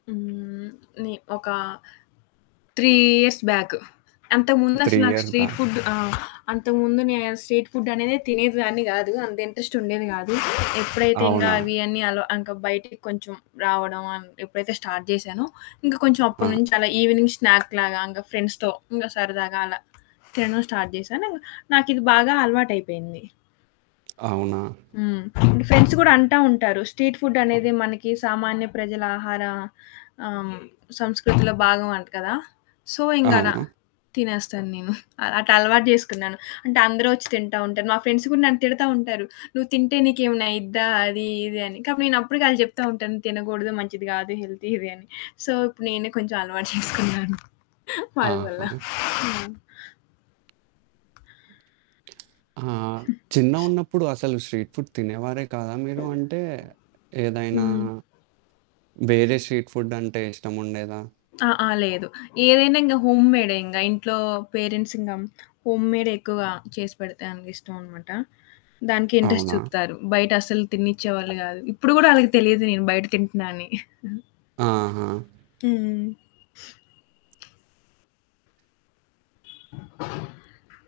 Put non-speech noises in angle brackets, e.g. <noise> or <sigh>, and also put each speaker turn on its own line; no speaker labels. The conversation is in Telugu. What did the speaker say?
హ్మ్, నే ఒక 3 ఇయర్స్ బ్యాక్. అంతకు ముందు
3
అసలు నాకు
ఇయర్స్
స్ట్రీట్
బ్యాక్.
ఫుడ్ ఆహ్, అంతకు ముందు నే స్ట్రీట్ ఫుడ్ అనేదె తినేదాన్ని కాదు. అంత ఇంట్రెస్ట్ ఉండేది కాదు. ఎప్పుడైతే ఇంకా
అవునా?
అవి అన్నీ అల ఇంకా బయటికి కొంచెం రావడం అం ఎప్పుడైతే స్టార్ట్ చేశానో, ఇంకా కొంచెం
ఆ!
అప్పటి నుంచి అలా ఈవినింగ్ స్నాక్ లాగా ఇంకా ఫ్రెండ్స్‌తో ఇంగా సరదాగా అలా తినడం స్టార్ట్ చేశాను. నాకు ఇది బాగా అలవాటు అయిపోయింది.
అవునా?
హ్మ్, ఫ్రెండ్స్ కూడా అంటా ఉంటారు. స్ట్రీట్ ఫుడ్ అనేది మనకి సామాన్య ప్రజల ఆహార ఆహ్, హ్మ్, సంస్కృతిలో భాగం అంట కదా. సో ఇంక అలా
అవును.
తినేస్తాను నేను. <giggles> అ అట్లా అలవాటు చేసుకున్నాను. అంటే అందరు వచ్చి తింటా ఉంటారు. మా ఫ్రెండ్స్ కూడా నన్ను తిడతా ఉంటారు. నువ్వు తింటే నీకు ఏమైనా అయిద్దా అది ఇది అని. కాబట్టి నేను అప్పటికి ఆళ్ళకి చెప్తా ఉంటాను తినకూడదు, మంచిది కాదు, హెల్తీ ఇది అని. సో ఇప్పుడు నేనే కొంచెం అలవాటు <giggles> చేసుకున్నాను. వాళ్ళ వల్ల.
ఆహా!
హ్మ్.
ఆ!
<giggles>
చిన్నగున్నప్పుడు అసలు స్ట్రీట్ ఫుడ్ తినేవారే కదా మీరు? అంటే ఏదైనా
హ్మ్.
వేరే స్ట్రీట్ ఫుడ్ అంటే ఇష్టముండేదా?
ఆ! ఆ! లేదు. ఏదైనా ఇంగా హోమ్‌మేడే. ఇంగ ఇంట్లో పేరెంట్స్ ఇంకా హోమ్‌మేడే ఎక్కువగా చేసి పెడితే అనికి ఇష్టం అనమాట. దానికి ఇంట్రెస్ట్
అవునా?
చూపుతారు. బయట అసలు తినిచ్చే వాళ్ళు కాదు. ఇప్పుడు కూడా ఆళ్ళకి తెలిదు నేను బయట తింటున్నా అని. <giggles> హ్మ్,
ఆహా!
హ్మ్. <sniffs>